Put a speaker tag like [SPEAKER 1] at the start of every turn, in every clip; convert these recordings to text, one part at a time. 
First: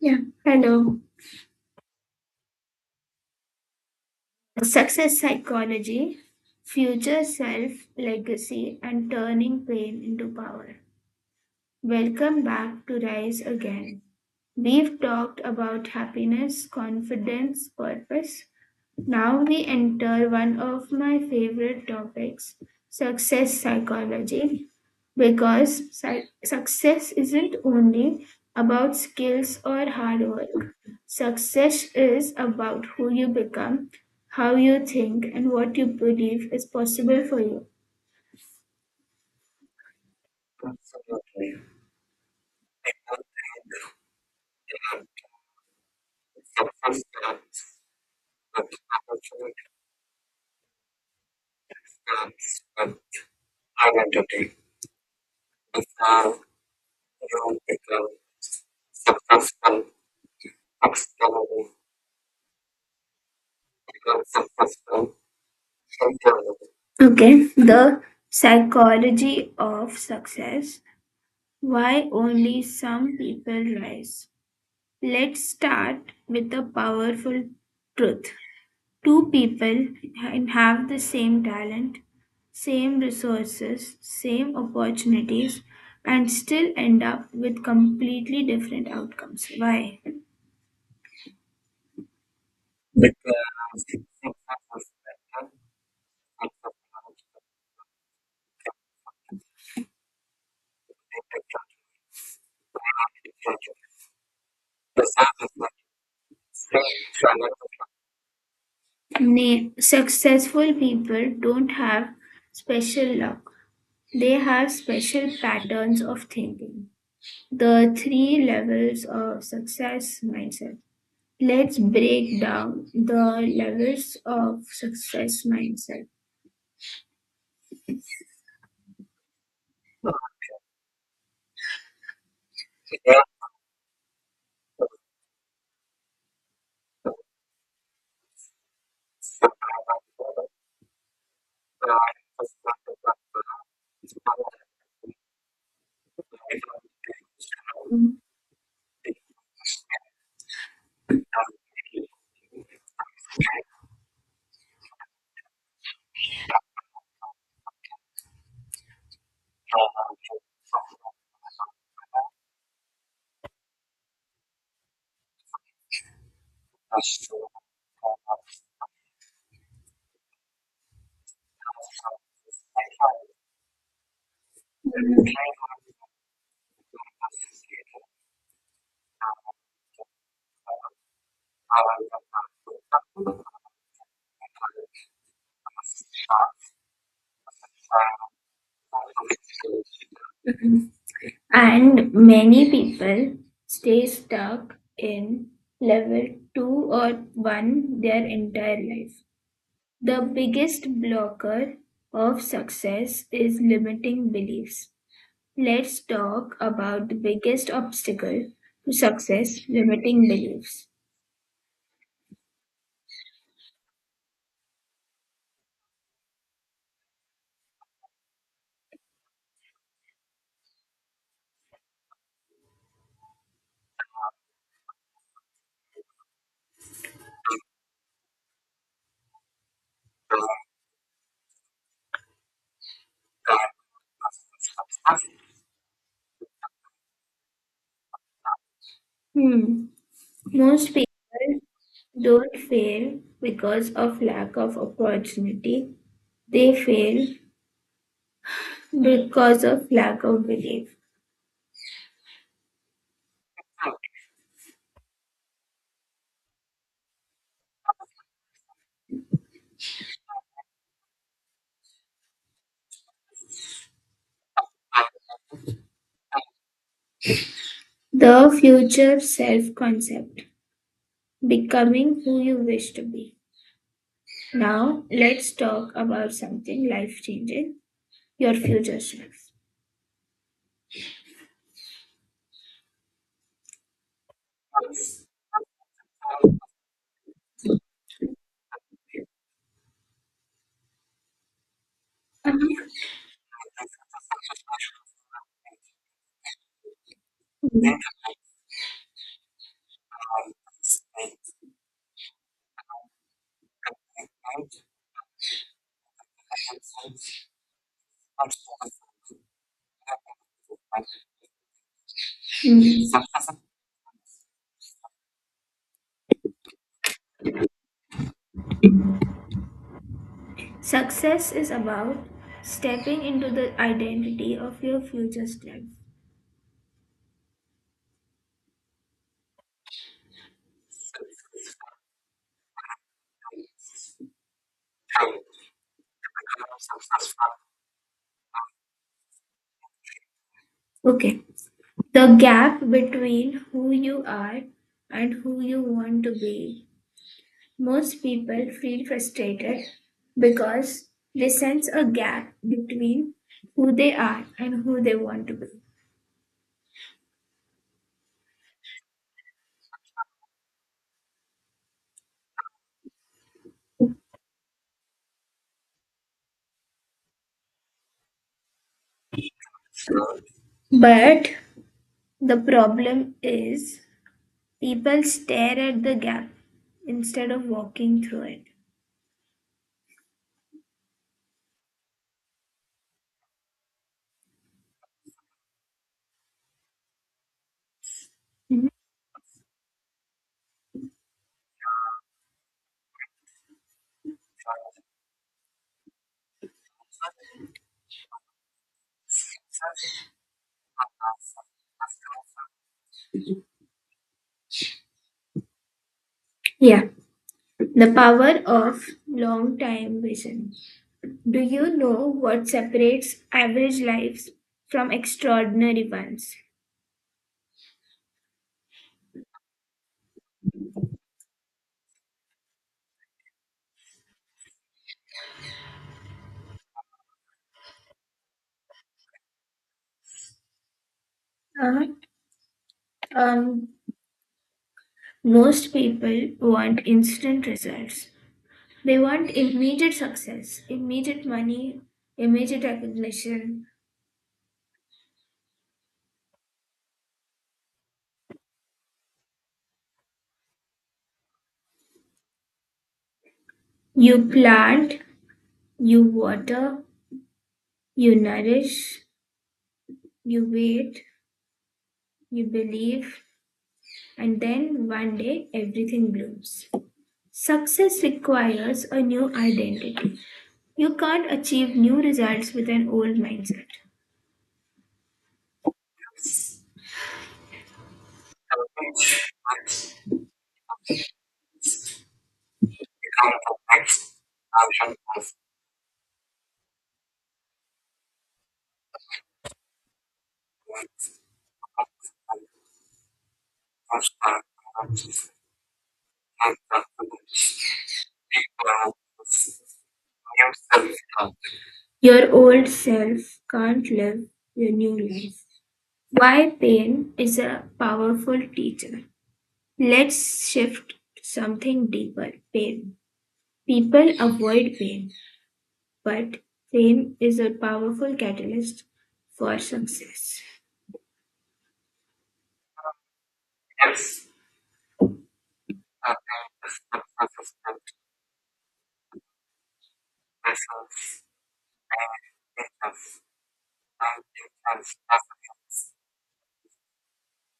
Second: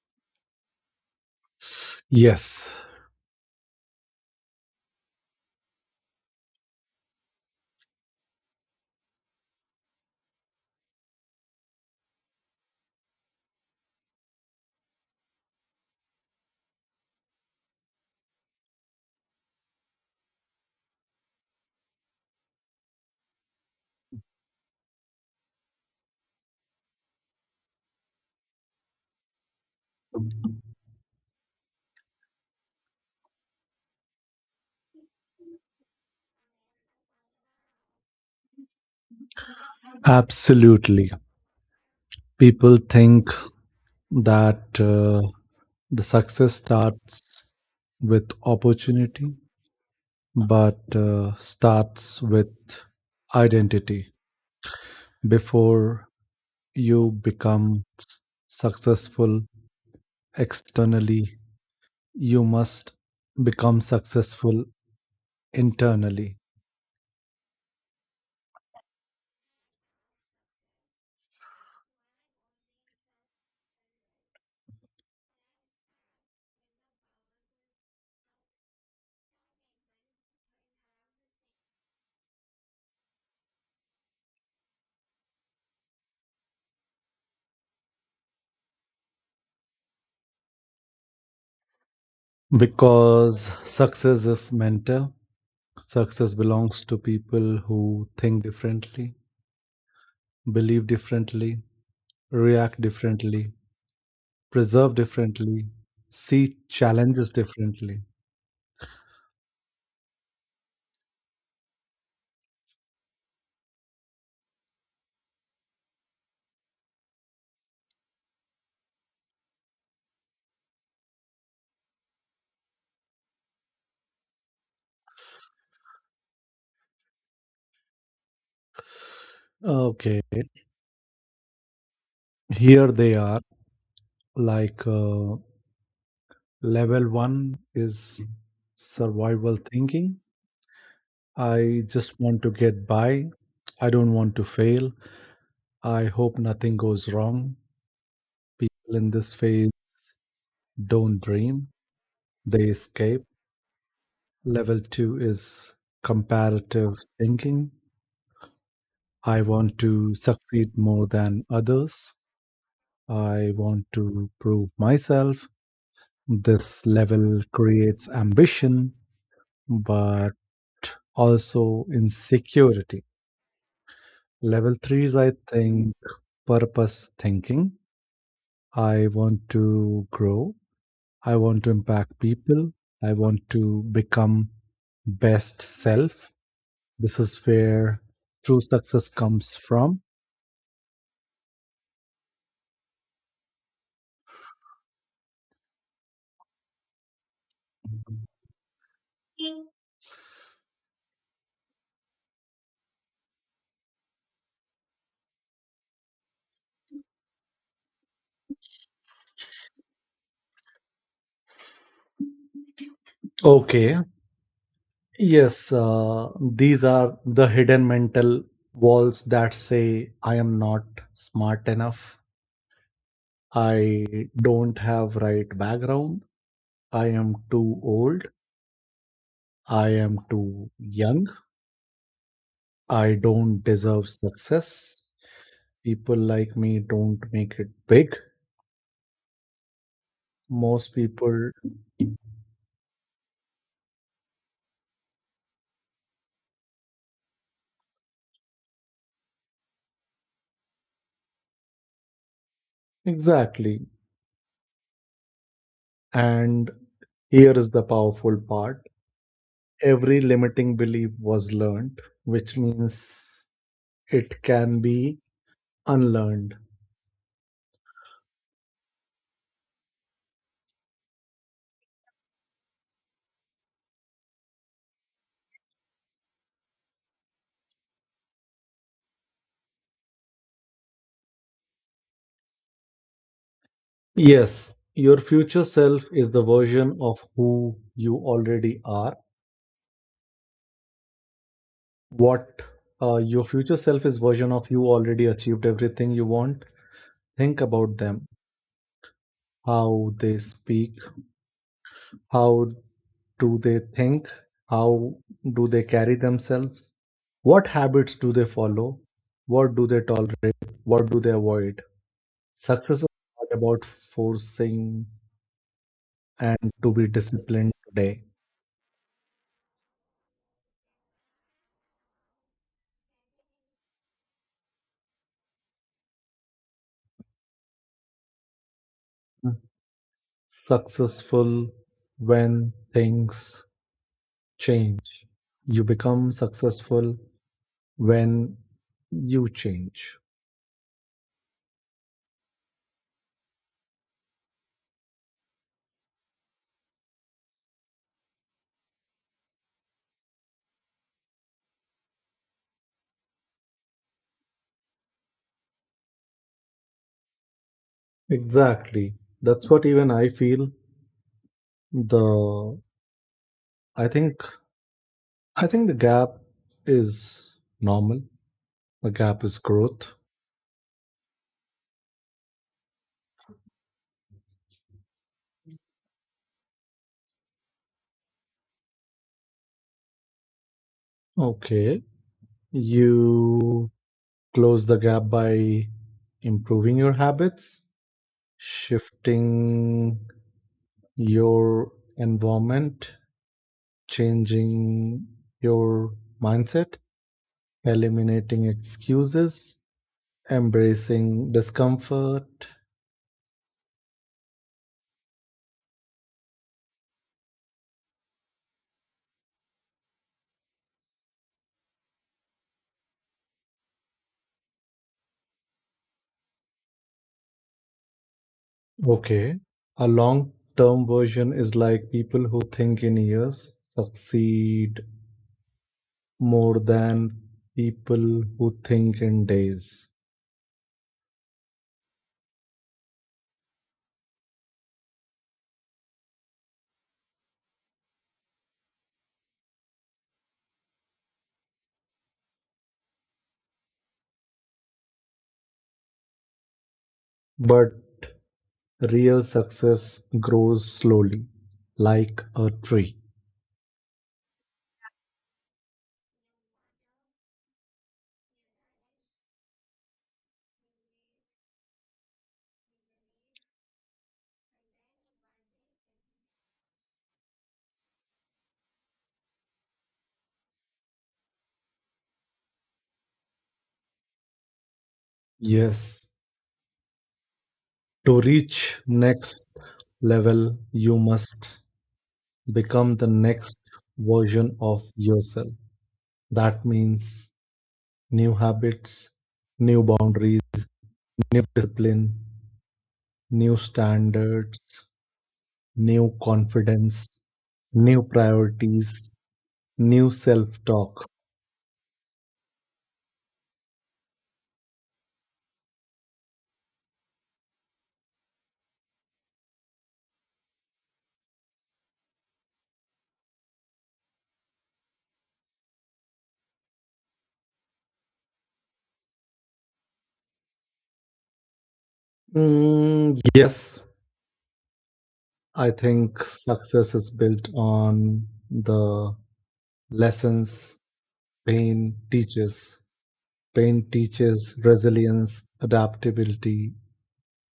[SPEAKER 1] Yeah, hello.
[SPEAKER 2] Yes,
[SPEAKER 1] Success psychology, future self legacy, and turning pain into power. Welcome back to Rise Again. We've talked about happiness, confidence, purpose. Now we enter one of my favorite topics, success psychology, because success isn't only about skills or hard work. Success is about who you become, how you think, and what you believe is possible for you.
[SPEAKER 2] absolutely. People think that the success starts with opportunity, but starts with identity. Before you become successful externally, you must become successful internally
[SPEAKER 1] Okay, the psychology of success. Why only some people rise? Let's start with a powerful truth. Two people and have the same talent, same resources, same opportunities, and still end up with completely different outcomes. Why?
[SPEAKER 2] because success is mental. Success belongs to people who think differently believe differently, react differently, preserve differently, see challenges differently.
[SPEAKER 1] Successful people don't have special luck, they have special patterns of thinking. The three levels of success mindset. Let's break down the levels of success mindset.
[SPEAKER 2] Okay, here they are. Like uh, Level one is survival thinking. I just want to get by. I don't want to fail. I hope nothing goes wrong. People in this phase don't dream, they escape. Level two is comparative thinking. I want to succeed more than others. I want to prove myself. This level creates ambition, but also insecurity. Level three is, I think, purpose thinking. I want to grow. I want to impact people. I want to become best self. This is where true success comes from.
[SPEAKER 1] And many people stay stuck in level 2 or 1 their entire life. The biggest blocker of success is limiting beliefs. Let's talk about the biggest obstacle to success limiting beliefs.
[SPEAKER 2] Okay, yes, these are the hidden mental walls that say I am not smart enough. I don't have right background. I am too old. I am too young. I don't deserve success. People like me don't make it big.
[SPEAKER 1] Hmm. Most
[SPEAKER 2] Most people,
[SPEAKER 1] people don't fail because of lack of opportunity, they fail because of lack of belief.
[SPEAKER 2] exactly. And here is the powerful part every limiting belief was learned, which means it can be unlearned.
[SPEAKER 1] The future self-concept: becoming who you wish to be. Now, let's talk about something life-changing, your future self.
[SPEAKER 2] Yes, your future self is the version of who you already are. What your future self is version of you already achieved everything you want. Think about them. How they speak, how do they think, how do they carry themselves, what habits do they follow, what do they tolerate, what do they avoid. Success is
[SPEAKER 1] Mhm.
[SPEAKER 2] not about forcing and to be disciplined today.
[SPEAKER 1] Success is about stepping into the identity of your future self.
[SPEAKER 2] Successful when things change. You become successful when you change.
[SPEAKER 1] Okay. The gap between who you are and who you want to be. Most people feel frustrated because they sense a gap between who they are and who they want to be.
[SPEAKER 2] Exactly. That's what even I feel. The I think I think the gap is normal. The gap is growth.
[SPEAKER 1] But the problem is people stare at the gap instead of walking through it.
[SPEAKER 2] Okay. You close the gap by improving your habits,
[SPEAKER 1] Mhm.
[SPEAKER 2] shifting your environment, changing your mindset, eliminating excuses, embracing discomfort.
[SPEAKER 1] Yeah, the power of long time vision. Do you know what separates average lives from extraordinary ones?
[SPEAKER 2] Okay. A long term version is like people who think in years succeed more than people who think in days.
[SPEAKER 1] Uh, um, most people want instant results. They want immediate success, immediate money, immediate recognition.
[SPEAKER 2] But real success grows slowly, like a tree.
[SPEAKER 1] You plant, you water, you nourish, you wait, you believe, and then one day everything blooms. Success requires a new identity. You can't achieve new results with an old mindset.
[SPEAKER 2] Yes. To reach next level, you must become the next version of yourself. That means new habits, new boundaries, new discipline, new standards, new confidence, new priorities, new self talk.
[SPEAKER 1] Your old self can't live your new life. Why pain is a powerful teacher. Let's shift something deeper: pain. People avoid pain, but pain is a powerful catalyst for success.
[SPEAKER 2] Mm, yes, I think success is built on the lessons pain teaches. Pain teaches resilience, adaptability,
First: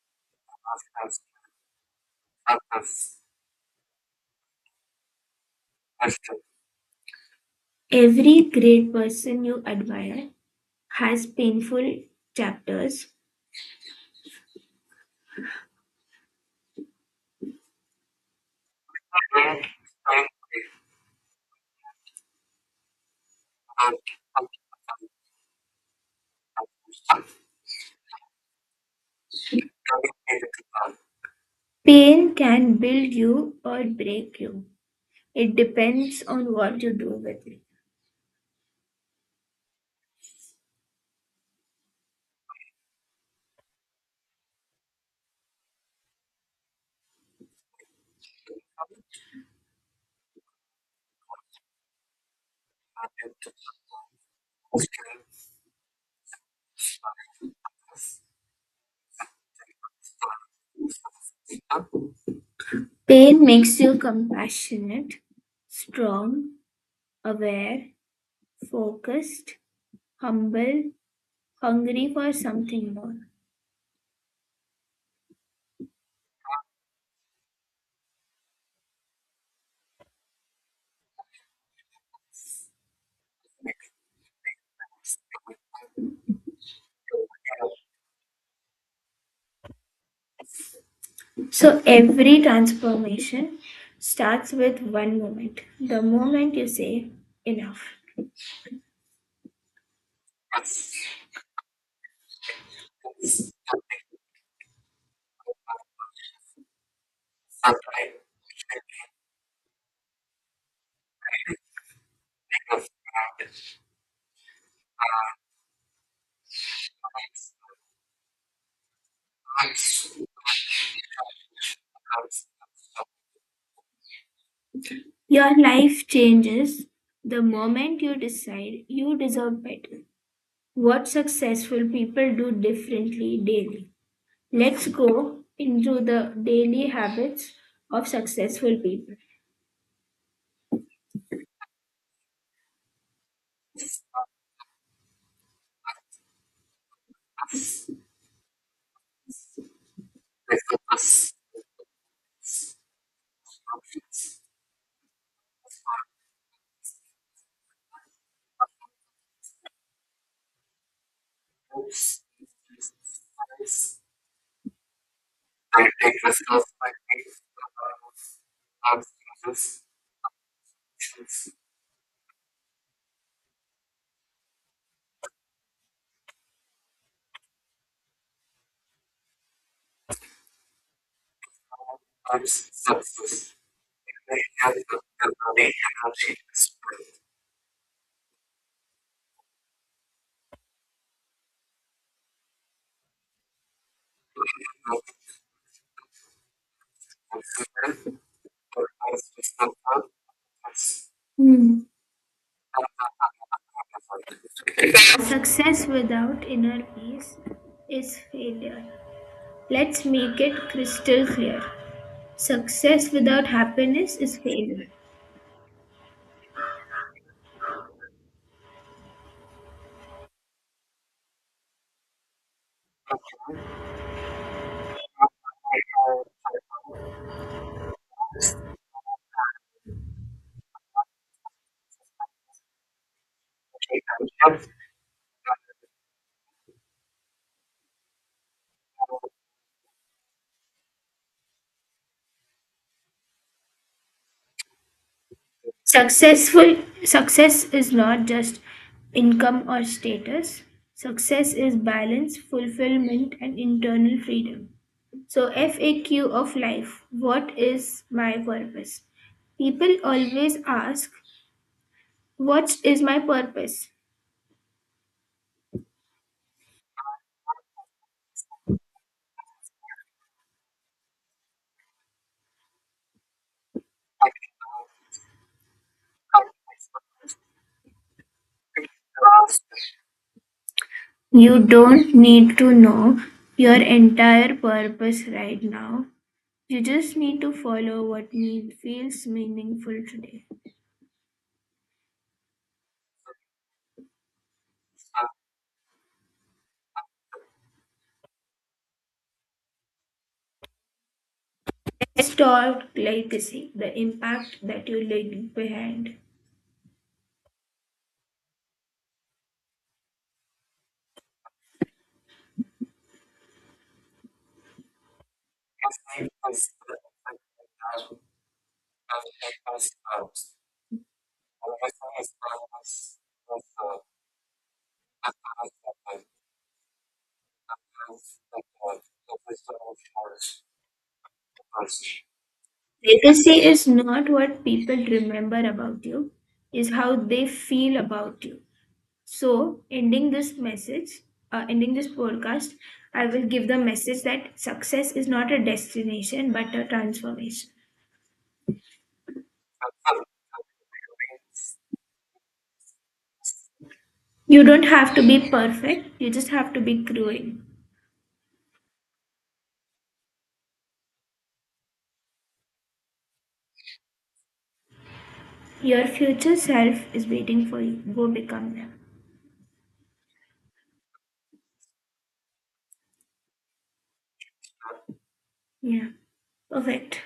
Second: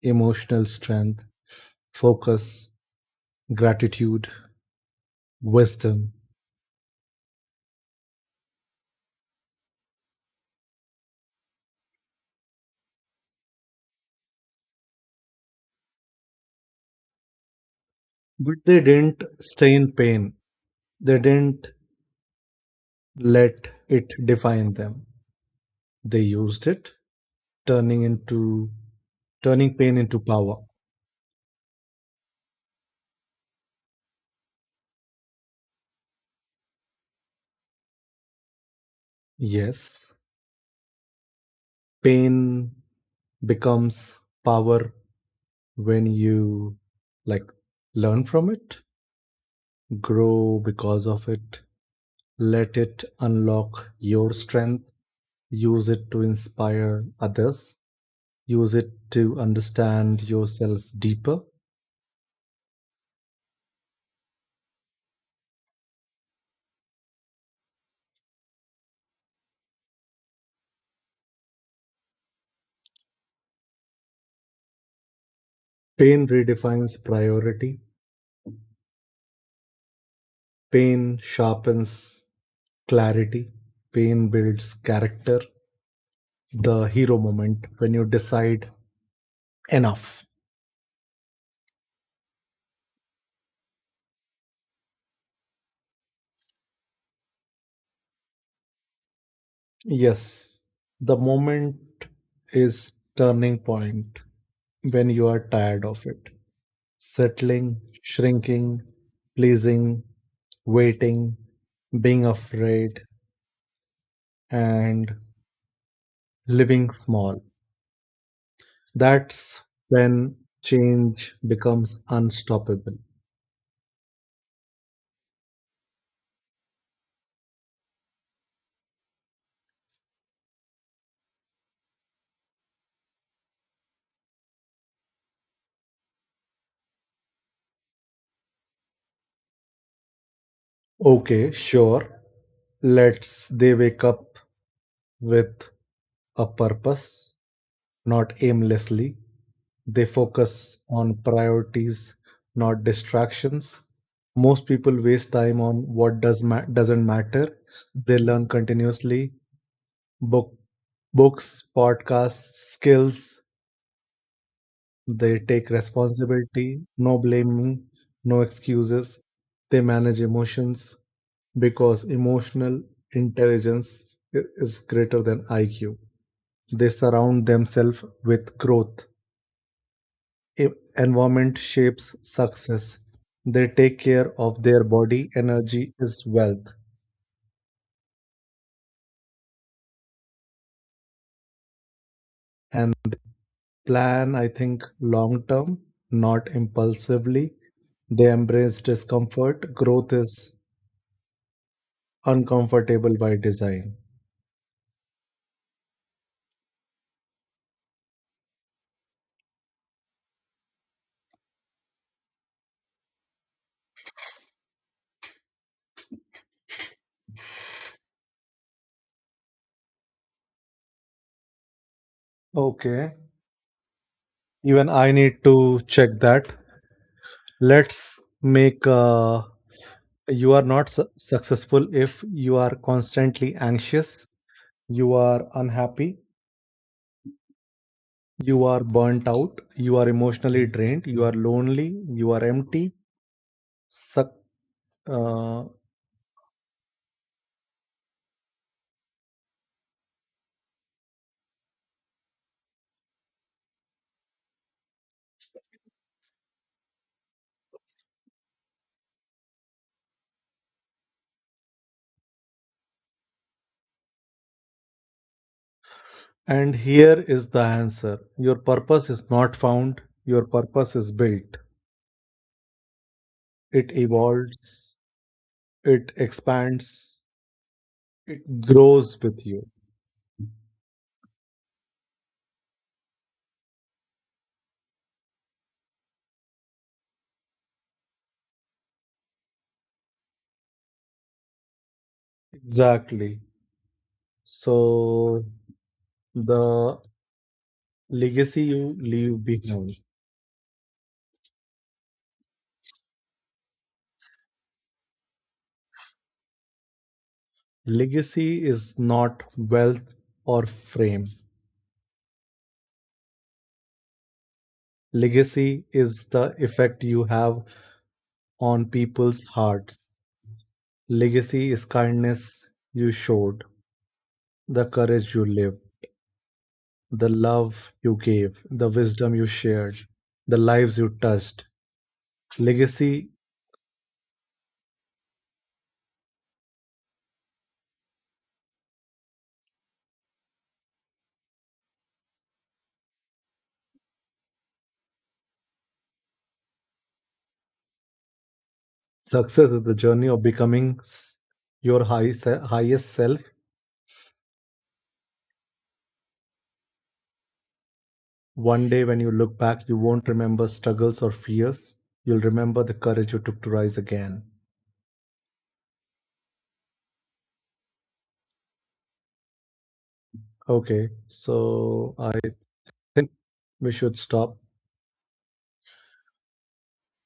[SPEAKER 2] emotional strength, focus, gratitude, wisdom,
[SPEAKER 1] Every great person you admire has painful chapters.
[SPEAKER 2] but they didn't stay in pain. They didn't let it define them. They used it, turning into turning pain into power.
[SPEAKER 1] Pain can build you or break you. It depends on what you do with it.
[SPEAKER 2] Yes, pain becomes power when you like learn from it, grow because of it, let it unlock your strength, use it to inspire others, use it to understand yourself deeper.
[SPEAKER 1] Pain makes you compassionate, strong, aware, focused, humble, hungry for something more.
[SPEAKER 2] Pain redefines priority. Pain sharpens clarity. Pain builds character. The hero moment when you decide enough.
[SPEAKER 1] So every transformation starts with one moment. The moment you say enough.
[SPEAKER 2] Yes, the moment is turning point when you are tired of it. Settling, shrinking, pleasing, waiting, being afraid, and living small. That's when change becomes unstoppable.
[SPEAKER 1] Your life changes the moment you decide you deserve better. What successful people do differently daily. Let's go into the daily habits of successful people.
[SPEAKER 2] Okay, sure. Let's they wake up with a purpose, not aimlessly. They focus on priorities, not distractions. Most people waste time on what doesn't matter. They learn continuously, book books, podcasts, skills. They take responsibility, no blaming, no excuses. They manage emotions. Because emotional intelligence is greater than IQ. They surround themselves with growth. E- Environment shapes success. They take care of their body. Energy is wealth. And plan, I think, long term, not impulsively. They embrace discomfort. Growth is
[SPEAKER 1] Hmm.
[SPEAKER 2] uncomfortable by design.
[SPEAKER 1] Success without inner peace is failure. Let's make it crystal clear. Success without happiness is failure.
[SPEAKER 2] Okay. Even I need to check that. Let's make a you are not successful if you are constantly anxious, you are unhappy, you are burnt out, you are emotionally drained, you are lonely, you are empty, suck uh,
[SPEAKER 1] successful Success is not just income or status. Success is balance, fulfillment and internal freedom. So, FAQ of life, what is my purpose? People always ask, what is my purpose?
[SPEAKER 2] and here is the answer your purpose is not found, your purpose is built, it evolves, it expands, it grows with you.
[SPEAKER 1] You don't need to know your entire purpose right now. You just need to follow what feels meaningful today.
[SPEAKER 2] Exactly. So the legacy you leave behind.
[SPEAKER 1] Let's talk legacy, the impact that you leave behind.
[SPEAKER 2] Legacy is not wealth or fame. Legacy is the effect you have on people's hearts. Legacy is kindness you showed, the courage you lived, the love you gave, the wisdom you shared, the lives you touched. Legacy
[SPEAKER 1] Legacy is not what people remember about you, is how they feel about you. So, ending this message, ending this podcast, I will give the message that success is not a destination but a transformation.
[SPEAKER 2] success is the journey of becoming your highest self.
[SPEAKER 1] You don't have to be perfect, you just have to be growing.
[SPEAKER 2] One day, when you look back, you won't remember struggles or fears. You'll remember the courage you took to rise again.
[SPEAKER 1] Your future self is waiting for you. Go become them.
[SPEAKER 2] Okay, so I think we should stop.
[SPEAKER 1] Yeah, perfect.